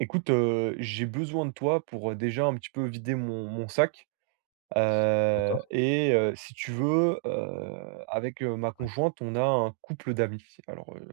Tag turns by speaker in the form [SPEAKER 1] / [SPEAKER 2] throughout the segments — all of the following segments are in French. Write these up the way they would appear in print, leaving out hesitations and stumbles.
[SPEAKER 1] Écoute, j'ai besoin de toi pour, déjà un petit peu vider mon sac,
[SPEAKER 2] D'accord,
[SPEAKER 1] et si tu veux, avec, ma
[SPEAKER 2] ouais,
[SPEAKER 1] conjointe, on a un couple d'amis. Alors,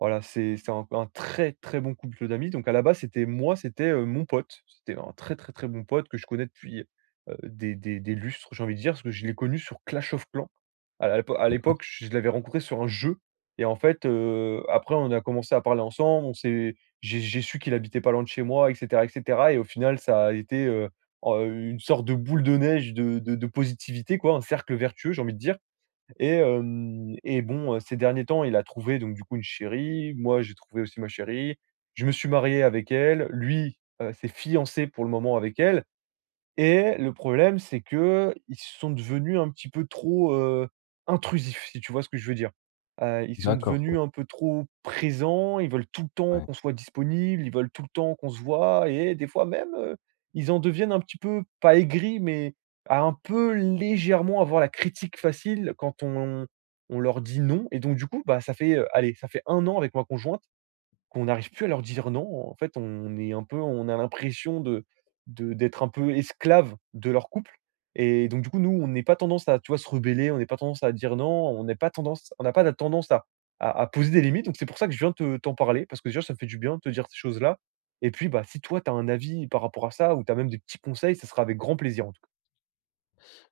[SPEAKER 1] voilà, c'est un très, très bon couple d'amis. Donc à la base, c'était moi, c'était, mon pote. C'était un très, très, très bon pote que je connais depuis, des lustres, j'ai envie de dire, parce que je l'ai connu sur Clash of Clans. À
[SPEAKER 2] d'accord,
[SPEAKER 1] l'époque, je l'avais rencontré sur un jeu et en fait, après on a commencé à parler ensemble, on s'est j'ai su qu'il habitait pas loin de chez moi et cetera et cetera et au final, ça a été, en une sorte de boule de neige de positivité quoi, un cercle vertueux, j'ai envie de dire et bon, ces derniers temps, il a trouvé donc du coup une chérie, moi j'ai trouvé aussi ma chérie. Je me suis marié avec elle, lui, s'est fiancé pour le moment avec elle. Et le problème, c'est que ils sont devenus un petit peu trop, intrusifs, si tu vois ce que je veux dire? Ils sont
[SPEAKER 2] d'accord, ouais,
[SPEAKER 1] devenus un peu trop présents, ils veulent tout le temps
[SPEAKER 2] ouais.
[SPEAKER 1] qu'on soit disponible, ils veulent tout le temps qu'on se voit et des fois même, ils en deviennent un petit peu, pas aigris, mais à un peu légèrement avoir la critique facile quand on leur dit non. Et donc du coup, bah, ça fait, allez, ça fait un an avec ma conjointe qu'on n'arrive plus à leur dire non. En fait, on est un peu on a l'impression de d'être un peu esclave de leur couple et donc du coup, nous, on n'est pas tendance à, tu vois, se rebeller, on n'est pas tendance à dire non, on n'a pas la tendance à poser des limites. Donc c'est pour ça que je viens te t'en parler parce que déjà, ça me fait du bien de te dire ces choses-là. Et puis, bah, si toi, tu as un avis par rapport à ça ou tu as même des petits conseils, ça sera avec grand plaisir, en tout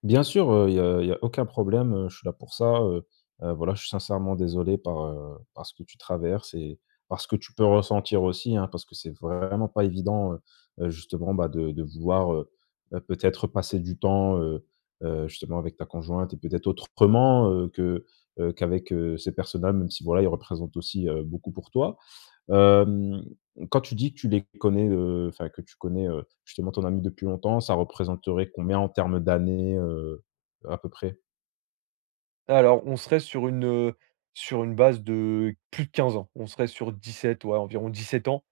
[SPEAKER 2] Bien sûr, il y a aucun problème, je suis là pour ça, voilà, je suis sincèrement désolé par, par ce que tu traverses et par ce que tu peux ressentir aussi, hein, parce que c'est vraiment pas évident, justement, bah, de vouloir, peut-être passer du temps, justement avec ta conjointe et peut-être autrement, qu'avec, ces personnes-là, même si voilà, ils représentent aussi, beaucoup pour toi. Hem, quand tu dis que tu les connais, enfin que tu connais, justement ton ami depuis longtemps, ça représenterait combien en termes d'années, à peu près?
[SPEAKER 1] cas. Alors, on serait sur une base de plus de 15 ans. On serait sur 17, ouais, environ 17 ans.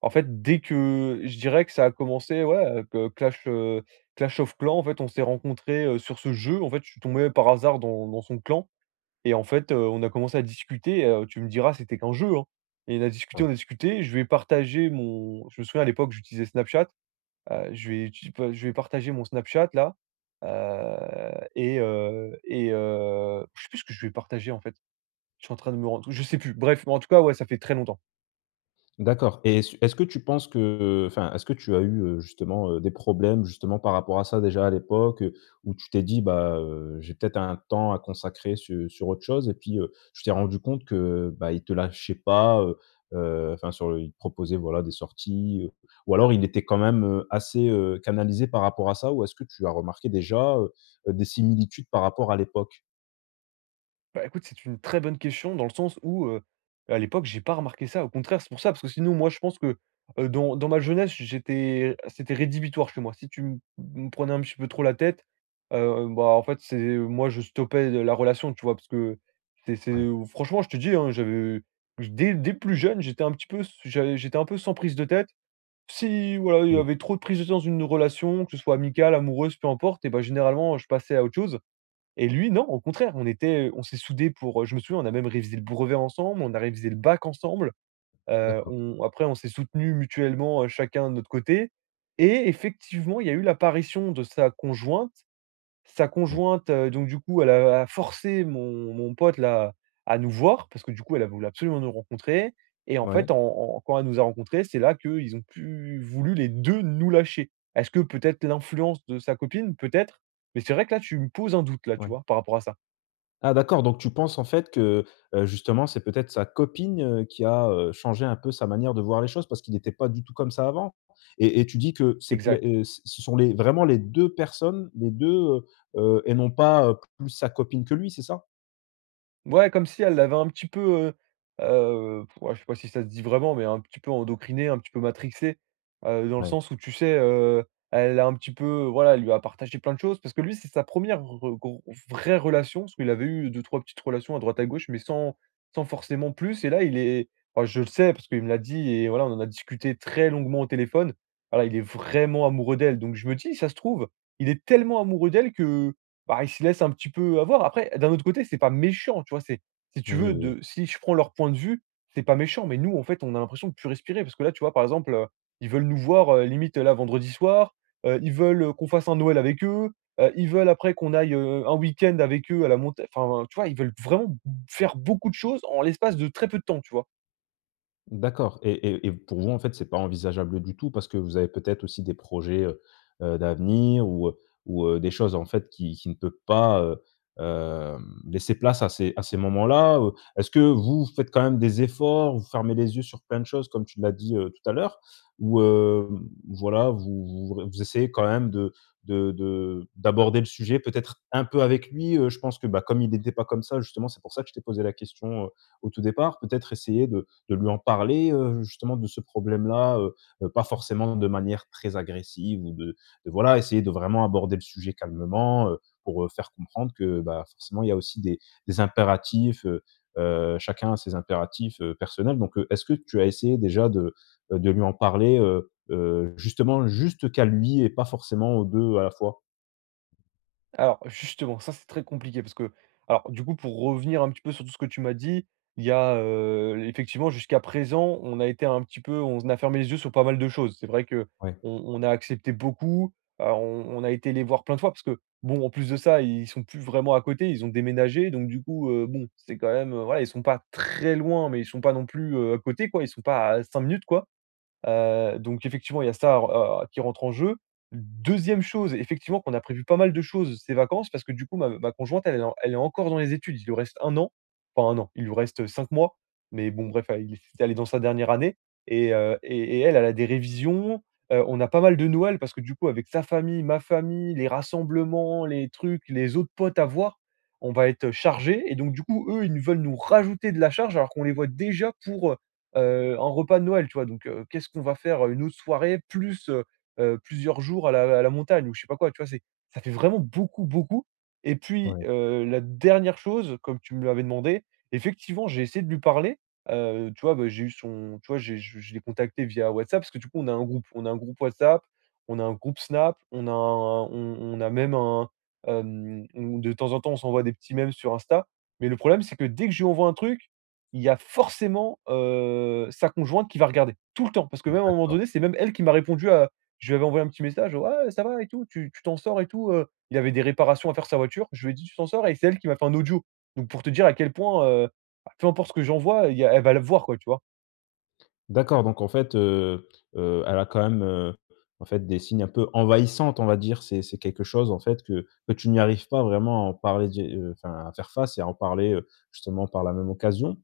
[SPEAKER 1] En fait, dès que je dirais que ça a commencé, ouais, que Clash of Clans, en fait, on s'est rencontrés, sur ce jeu. En fait, je suis tombé par hasard dans son clan. Et en fait, on a commencé à discuter, tu me diras, c'était qu'un jeu, hein. Et on a discuté,
[SPEAKER 2] Ouais.
[SPEAKER 1] on a discuté. Je lui ai partagé mon Je me souviens à l'époque, j'utilisais Snapchat, je lui ai partagé mon Snapchat là, heu et je sais plus ce que je lui ai partagé, en fait. Je suis en train de me rendre Je sais plus. Bref, mais en tout cas, ouais, ça fait très longtemps.
[SPEAKER 2] D'accord, et est-ce que tu penses que enfin, est-ce que tu as eu, justement, des problèmes justement par rapport à ça déjà à l'époque, où tu t'es dit: «Bah, j'ai peut-être un temps à consacrer sur autre chose», et puis, tu t'es rendu compte que, bah, il te lâchait pas, enfin sur le il te proposait voilà des sorties, ou alors il était quand même, assez, canalisé par rapport à ça? Ou est-ce que tu as remarqué déjà, des similitudes par rapport à l'époque?
[SPEAKER 1] Bah, écoute, c'est une très bonne question dans le sens où, à l'époque, j'ai pas remarqué ça. Au contraire, c'est pour ça, parce que sinon, moi, je pense que, dans ma jeunesse, j'étais c'était rédhibitoire chez moi. Si tu m me prenais un petit peu trop la tête, bah, en fait, c'est moi, je stoppais de la relation, tu vois? Parce que c'est
[SPEAKER 2] Ouais.
[SPEAKER 1] c'est franchement, je te dis, hein, j'avais dès plus jeune, j'étais un peu sans prise de tête. Si, voilà, il y
[SPEAKER 2] Mmh.
[SPEAKER 1] avait trop de prise de tête dans une relation, que ce soit amicale, amoureuse, peu importe. Et bah, généralement, je passais à autre chose. Et lui, non, au contraire, on s'est soudés pour, je me souviens, on a même révisé le brevet ensemble, on a révisé le bac ensemble,
[SPEAKER 2] D'accord.
[SPEAKER 1] on après on s'est soutenus mutuellement, chacun de notre côté. Et effectivement, il y a eu l'apparition de sa conjointe. Sa
[SPEAKER 2] Ouais.
[SPEAKER 1] conjointe, donc du coup, elle a forcé mon pote là, à nous voir parce que du coup, elle, elle voulait absolument nous rencontrer. Et en
[SPEAKER 2] Ouais.
[SPEAKER 1] fait, en en quand elle nous a rencontrés, c'est là qu'ils ont pu voulu les 2 nous lâcher. Est-ce que peut-être l'influence de sa copine? Peut-être, mais c'est vrai que là, tu me poses un doute là, tu
[SPEAKER 2] Ouais.
[SPEAKER 1] vois, par rapport à ça.
[SPEAKER 2] Ah d'accord, donc tu penses en fait que, justement, c'est peut-être sa copine, qui a, changé un peu sa manière de voir les choses parce qu'il n'était pas du tout comme ça avant? Et tu dis que c'est plai
[SPEAKER 1] Exact.
[SPEAKER 2] ce sont les vraiment les 2 personnes, les deux, et non pas, plus sa copine que lui, c'est ça?
[SPEAKER 1] Ouais, comme si elle l'avait un petit peu, ouais, je sais pas si ça se dit vraiment, mais un petit peu endocriné, un petit peu matrixé, dans le
[SPEAKER 2] Ouais.
[SPEAKER 1] sens où tu sais, elle a un petit peu voilà, elle lui a partagé plein de choses parce que lui, c'est sa première re gro vraie relation, parce qu'il avait eu deux, trois petites relations à droite à gauche, mais sans forcément plus. Et là, il est enfin, je le sais parce qu'il me l'a dit et voilà, on en a discuté très longuement au téléphone. Voilà, il est vraiment amoureux d'elle donc je me dis: «Ça se trouve, il est tellement amoureux d'elle que». Bah, ils se laissent un petit peu avoir. Après, d'un autre côté, c'est pas méchant, tu vois? C'est Si
[SPEAKER 2] Oui,
[SPEAKER 1] tu
[SPEAKER 2] oui,
[SPEAKER 1] veux,
[SPEAKER 2] oui.
[SPEAKER 1] de si je prends leur point de vue, c'est pas méchant, mais nous, en fait, on a l'impression de plus respirer parce que là, tu vois, par exemple, ils veulent nous voir, limite, là, vendredi soir, ils veulent, qu'on fasse un Noël avec eux, ils veulent après qu'on aille, un week-end avec eux à la montagne. Enfin, tu vois? Ils veulent vraiment faire beaucoup de choses en l'espace de très peu de temps, tu vois?
[SPEAKER 2] D'accord, et pour vous, en fait, c'est pas envisageable du tout parce que vous avez peut-être aussi des projets, d'avenir ou, des choses, en fait, qui ne peuvent pas, hem, laisser place à ces moments-là? Est-ce que vous faites quand même des efforts, vous fermez les yeux sur plein de choses comme tu l'as dit, tout à l'heure? Ou, voilà, vous essayez quand même de d'aborder le sujet peut-être un peu avec lui? Je pense que, bah, comme il n'était pas comme ça, justement, c'est pour ça que je t'ai posé la question, au tout départ. Peut-être essayer de lui en parler, justement de ce problème-là, pas forcément de manière très agressive ou de voilà, essayer de vraiment aborder le sujet calmement, pour, faire comprendre que, bah, forcément il y a aussi des impératifs, chacun a ses impératifs, personnels, donc est-ce que tu as essayé déjà de lui en parler, justement juste qu'à lui et pas forcément aux 2 à la fois?
[SPEAKER 1] Alors justement, ça c'est très compliqué parce que alors du coup pour revenir un petit peu sur tout ce que tu m'as dit, il y a, effectivement, jusqu'à présent, on a été un petit peu on a fermé les yeux sur pas mal de choses. C'est vrai que
[SPEAKER 2] Ouais,
[SPEAKER 1] on a accepté beaucoup, on a été les voir plein de fois parce que bon, en plus de ça, ils sont plus vraiment à côté, ils ont déménagé donc du coup, bon, c'est quand même, voilà, ils sont pas très loin mais ils sont pas non plus, à côté quoi, ils sont pas à 5 minutes quoi. Donc effectivement, il y a ça r qui rentre en jeu. Deuxième chose, effectivement, qu'on a prévu pas mal de choses ces vacances parce que du coup, ma conjointe, elle est encore dans les études. Il lui reste un an, enfin un an, il lui reste 5 mois, mais bon, bref, elle est dans sa dernière année. Et elle, elle a des révisions. On a pas mal de Noël parce que du coup, avec sa famille, ma famille, les rassemblements, les trucs, les autres potes à voir, on va être chargé. Et donc du coup, eux, ils nous veulent nous rajouter de la charge alors qu'on les voit déjà pour, un repas de Noël, tu vois? Donc qu'est-ce qu'on va faire, une autre soirée plus, plusieurs jours à la montagne ou je sais pas quoi, tu vois? C'est Ça fait vraiment beaucoup, beaucoup. Et puis,
[SPEAKER 2] ouais,
[SPEAKER 1] la dernière chose, comme tu me l'avais demandé, effectivement, j'ai essayé de lui parler, tu vois? Bah, j'ai eu son tu vois? J'ai je l'ai contacté via WhatsApp parce que du coup, on a un groupe. On a un groupe WhatsApp, on a un groupe Snap, on a même un, on de temps en temps, on s'envoie des petits mèmes sur Insta. Mais le problème, c'est que dès que je lui envoie un truc, il y a forcément, sa conjointe qui va regarder, tout le temps. Parce que même à un moment
[SPEAKER 2] d'accord.
[SPEAKER 1] donné, c'est même elle qui m'a répondu à je lui avais envoyé un petit message: «Ouais, ça va et tout, tu t'en sors et tout?» Il avait des réparations à faire sa voiture. Je lui ai dit: «Tu t'en sors?» et c'est elle qui m'a fait un audio. Donc pour te dire à quel point, bah, peu importe ce que j'envoie, il y a elle va le voir quoi, tu vois?
[SPEAKER 2] D'accord, donc en fait, elle a quand même, en fait, des signes un peu envahissantes, on va dire. C'est quelque chose, en fait, que tu n'y arrives pas vraiment à en parler, di enfin, à faire face et à en parler, justement par la même occasion.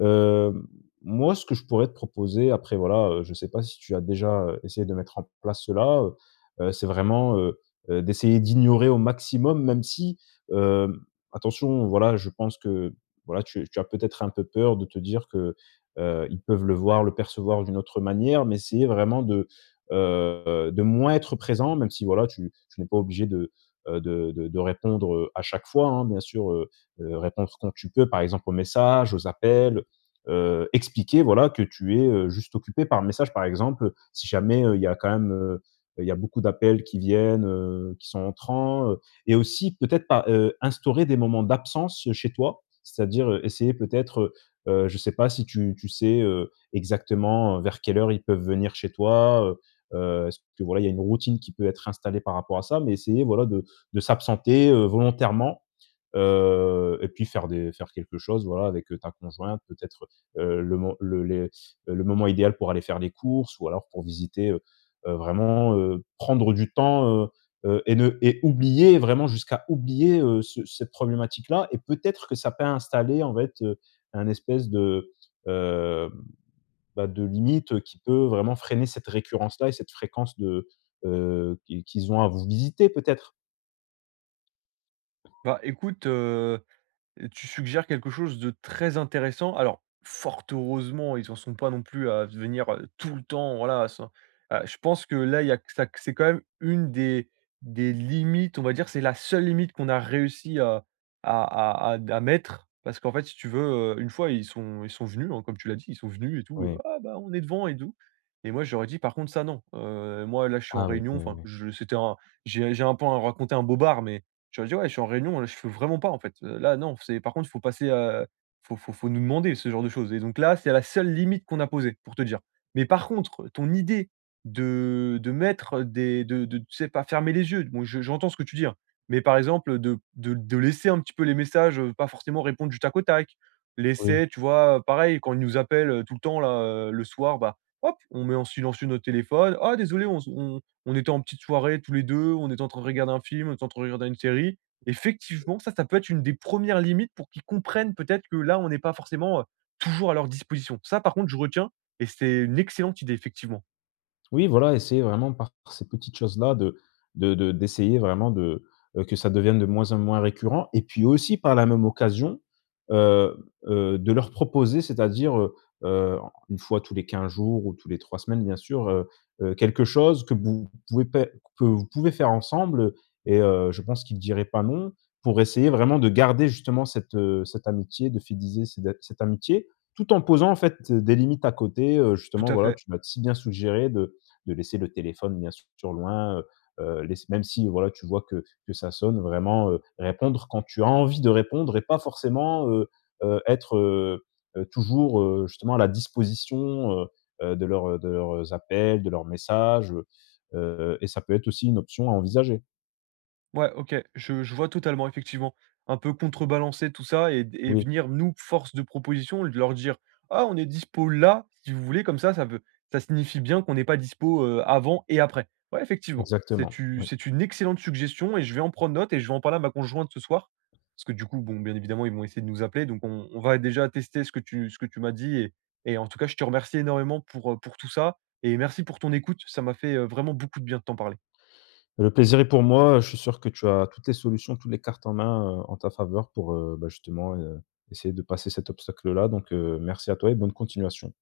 [SPEAKER 2] Hem, moi, ce que je pourrais te proposer après, voilà, je sais pas si tu as déjà, essayé de mettre en place cela, c'est vraiment, d'essayer d'ignorer au maximum, même si, hem, attention, voilà, je pense que, voilà, tu as peut-être un peu peur de te dire que, ils peuvent le voir, le percevoir d'une autre manière, mais essayer vraiment de moins être présent, même si voilà, tu n'es pas obligé de répondre, à chaque fois, hein, bien sûr, répondre quand tu peux, par exemple aux messages, aux appels, expliquer voilà que tu es, juste occupé par message, par exemple, si jamais il y a beaucoup d'appels qui viennent, qui sont entrants, et aussi peut-être, pas instaurer des moments d'absence chez toi, c'est-à-dire essayer peut-être. Je ne sais pas si tu sais, exactement, vers quelle heure ils peuvent venir chez toi, est-ce que voilà, il y a une routine qui peut être installée par rapport à ça? Mais essayer, voilà, de s'absenter, volontairement. Et puis faire des faire quelque chose, voilà, avec, ta conjointe, peut-être, le mo le les le moment idéal pour aller faire les courses ou alors pour visiter, vraiment, prendre du temps, et ne et oublier, vraiment jusqu'à oublier, ce cette problématique-là, et peut-être que ça peut installer, en fait, un espèce de, heu, bah, de limite, qui peut vraiment freiner cette récurrence-là et cette fréquence de, qui qu'ils ont à vous visiter peut-être?
[SPEAKER 1] Bah, écoute, tu suggères quelque chose de très intéressant. Alors, fort heureusement, ils en sont pas non plus à venir, tout le temps, voilà, ça je pense que là, il y a que ça q c'est quand même une des limites, on va dire, c'est la seule limite qu'on a réussi à mettre. Parce qu'en fait, si tu veux, une fois, ils sont venus, hein, comme tu l'as dit, ils sont venus et tout,
[SPEAKER 2] Oui.
[SPEAKER 1] «Ah bah, on est devant et tout» et moi, j'aurais dit: «Par contre, ça non, moi, là, je suis en
[SPEAKER 2] Ah oui,
[SPEAKER 1] réunion».
[SPEAKER 2] oui, oui,
[SPEAKER 1] Enfin,
[SPEAKER 2] oui.
[SPEAKER 1] je c'était un j'ai un peu raconté un bobard, mais je leur dis: «Ouais, je suis en réunion, là, je fais vraiment pas, en fait, là, non, c'est par contre, il faut passer, faut nous demander ce genre de choses» et donc là, c'est la seule limite qu'on a posée, pour te dire. Mais par contre, ton idée de mettre des de tu sais, pas fermer les yeux, bon, je j'entends ce que tu dis, hein, mais par exemple, de laisser un petit peu les messages, pas forcément répondre du tac au tac.
[SPEAKER 2] Oui.
[SPEAKER 1] Laisser, tu vois, pareil, quand ils nous appellent, tout le temps là, le soir, bah, hop, on met en silencieux notre téléphone: «Ah désolé, on on était en petite soirée tous les 2, on était en train de regarder un film, on était en train de regarder une série. Effectivement, ça peut être une des premières limites pour qu'ils comprennent peut-être que là, on n'est pas forcément, toujours à leur disposition. Ça, par contre, je retiens. Et c'est une excellente idée effectivement.
[SPEAKER 2] Oui, voilà, essayer vraiment par ces petites choses-là de d'essayer vraiment de, que ça devienne de moins en moins récurrent, et puis aussi par la même occasion, heu de leur proposer, c'est-à-dire, heu, une fois tous les 15 jours ou tous les 3 semaines, bien sûr, quelque chose que vous pouvez pè que vous pouvez faire ensemble, et je pense qu'ils ne diraient pas non, pour essayer vraiment de garder justement cette, cette amitié, de fidéliser cette amitié, tout en posant en fait des limites à côté,
[SPEAKER 1] Tout
[SPEAKER 2] justement,
[SPEAKER 1] à
[SPEAKER 2] voilà,
[SPEAKER 1] fait.
[SPEAKER 2] tu m'as si bien suggéré de laisser le téléphone bien sûr loin, heu, même si voilà, tu vois que ça sonne vraiment, répondre quand tu as envie de répondre et pas forcément, être, toujours, justement à la disposition, de leurs appels, de leurs messages, et ça peut être aussi une option à envisager.
[SPEAKER 1] Ouais, OK. Je vois totalement, effectivement. Un peu contrebalancer tout ça et
[SPEAKER 2] Oui,
[SPEAKER 1] venir nous, force de proposition, de leur dire: «Ah, on est dispo là, si vous voulez», comme ça veut ça signifie bien qu'on n'est pas dispo, avant et après. Ouais, effectivement,
[SPEAKER 2] exactement, oui.
[SPEAKER 1] c'est une excellente suggestion et je vais en prendre note et je vais en parler à ma conjointe ce soir. Parce que du coup, bon, bien évidemment, ils vont essayer de nous appeler, donc on va déjà tester ce que tu m'as dit et en tout cas, je te remercie énormément pour tout ça et merci pour ton écoute. Ça m'a fait, vraiment beaucoup de bien de t'en parler.
[SPEAKER 2] Le plaisir est pour moi, je suis sûr que tu as toutes les solutions, toutes les cartes en main, en ta faveur pour, bah, justement, essayer de passer cet obstacle-là, donc merci à toi et bonne continuation.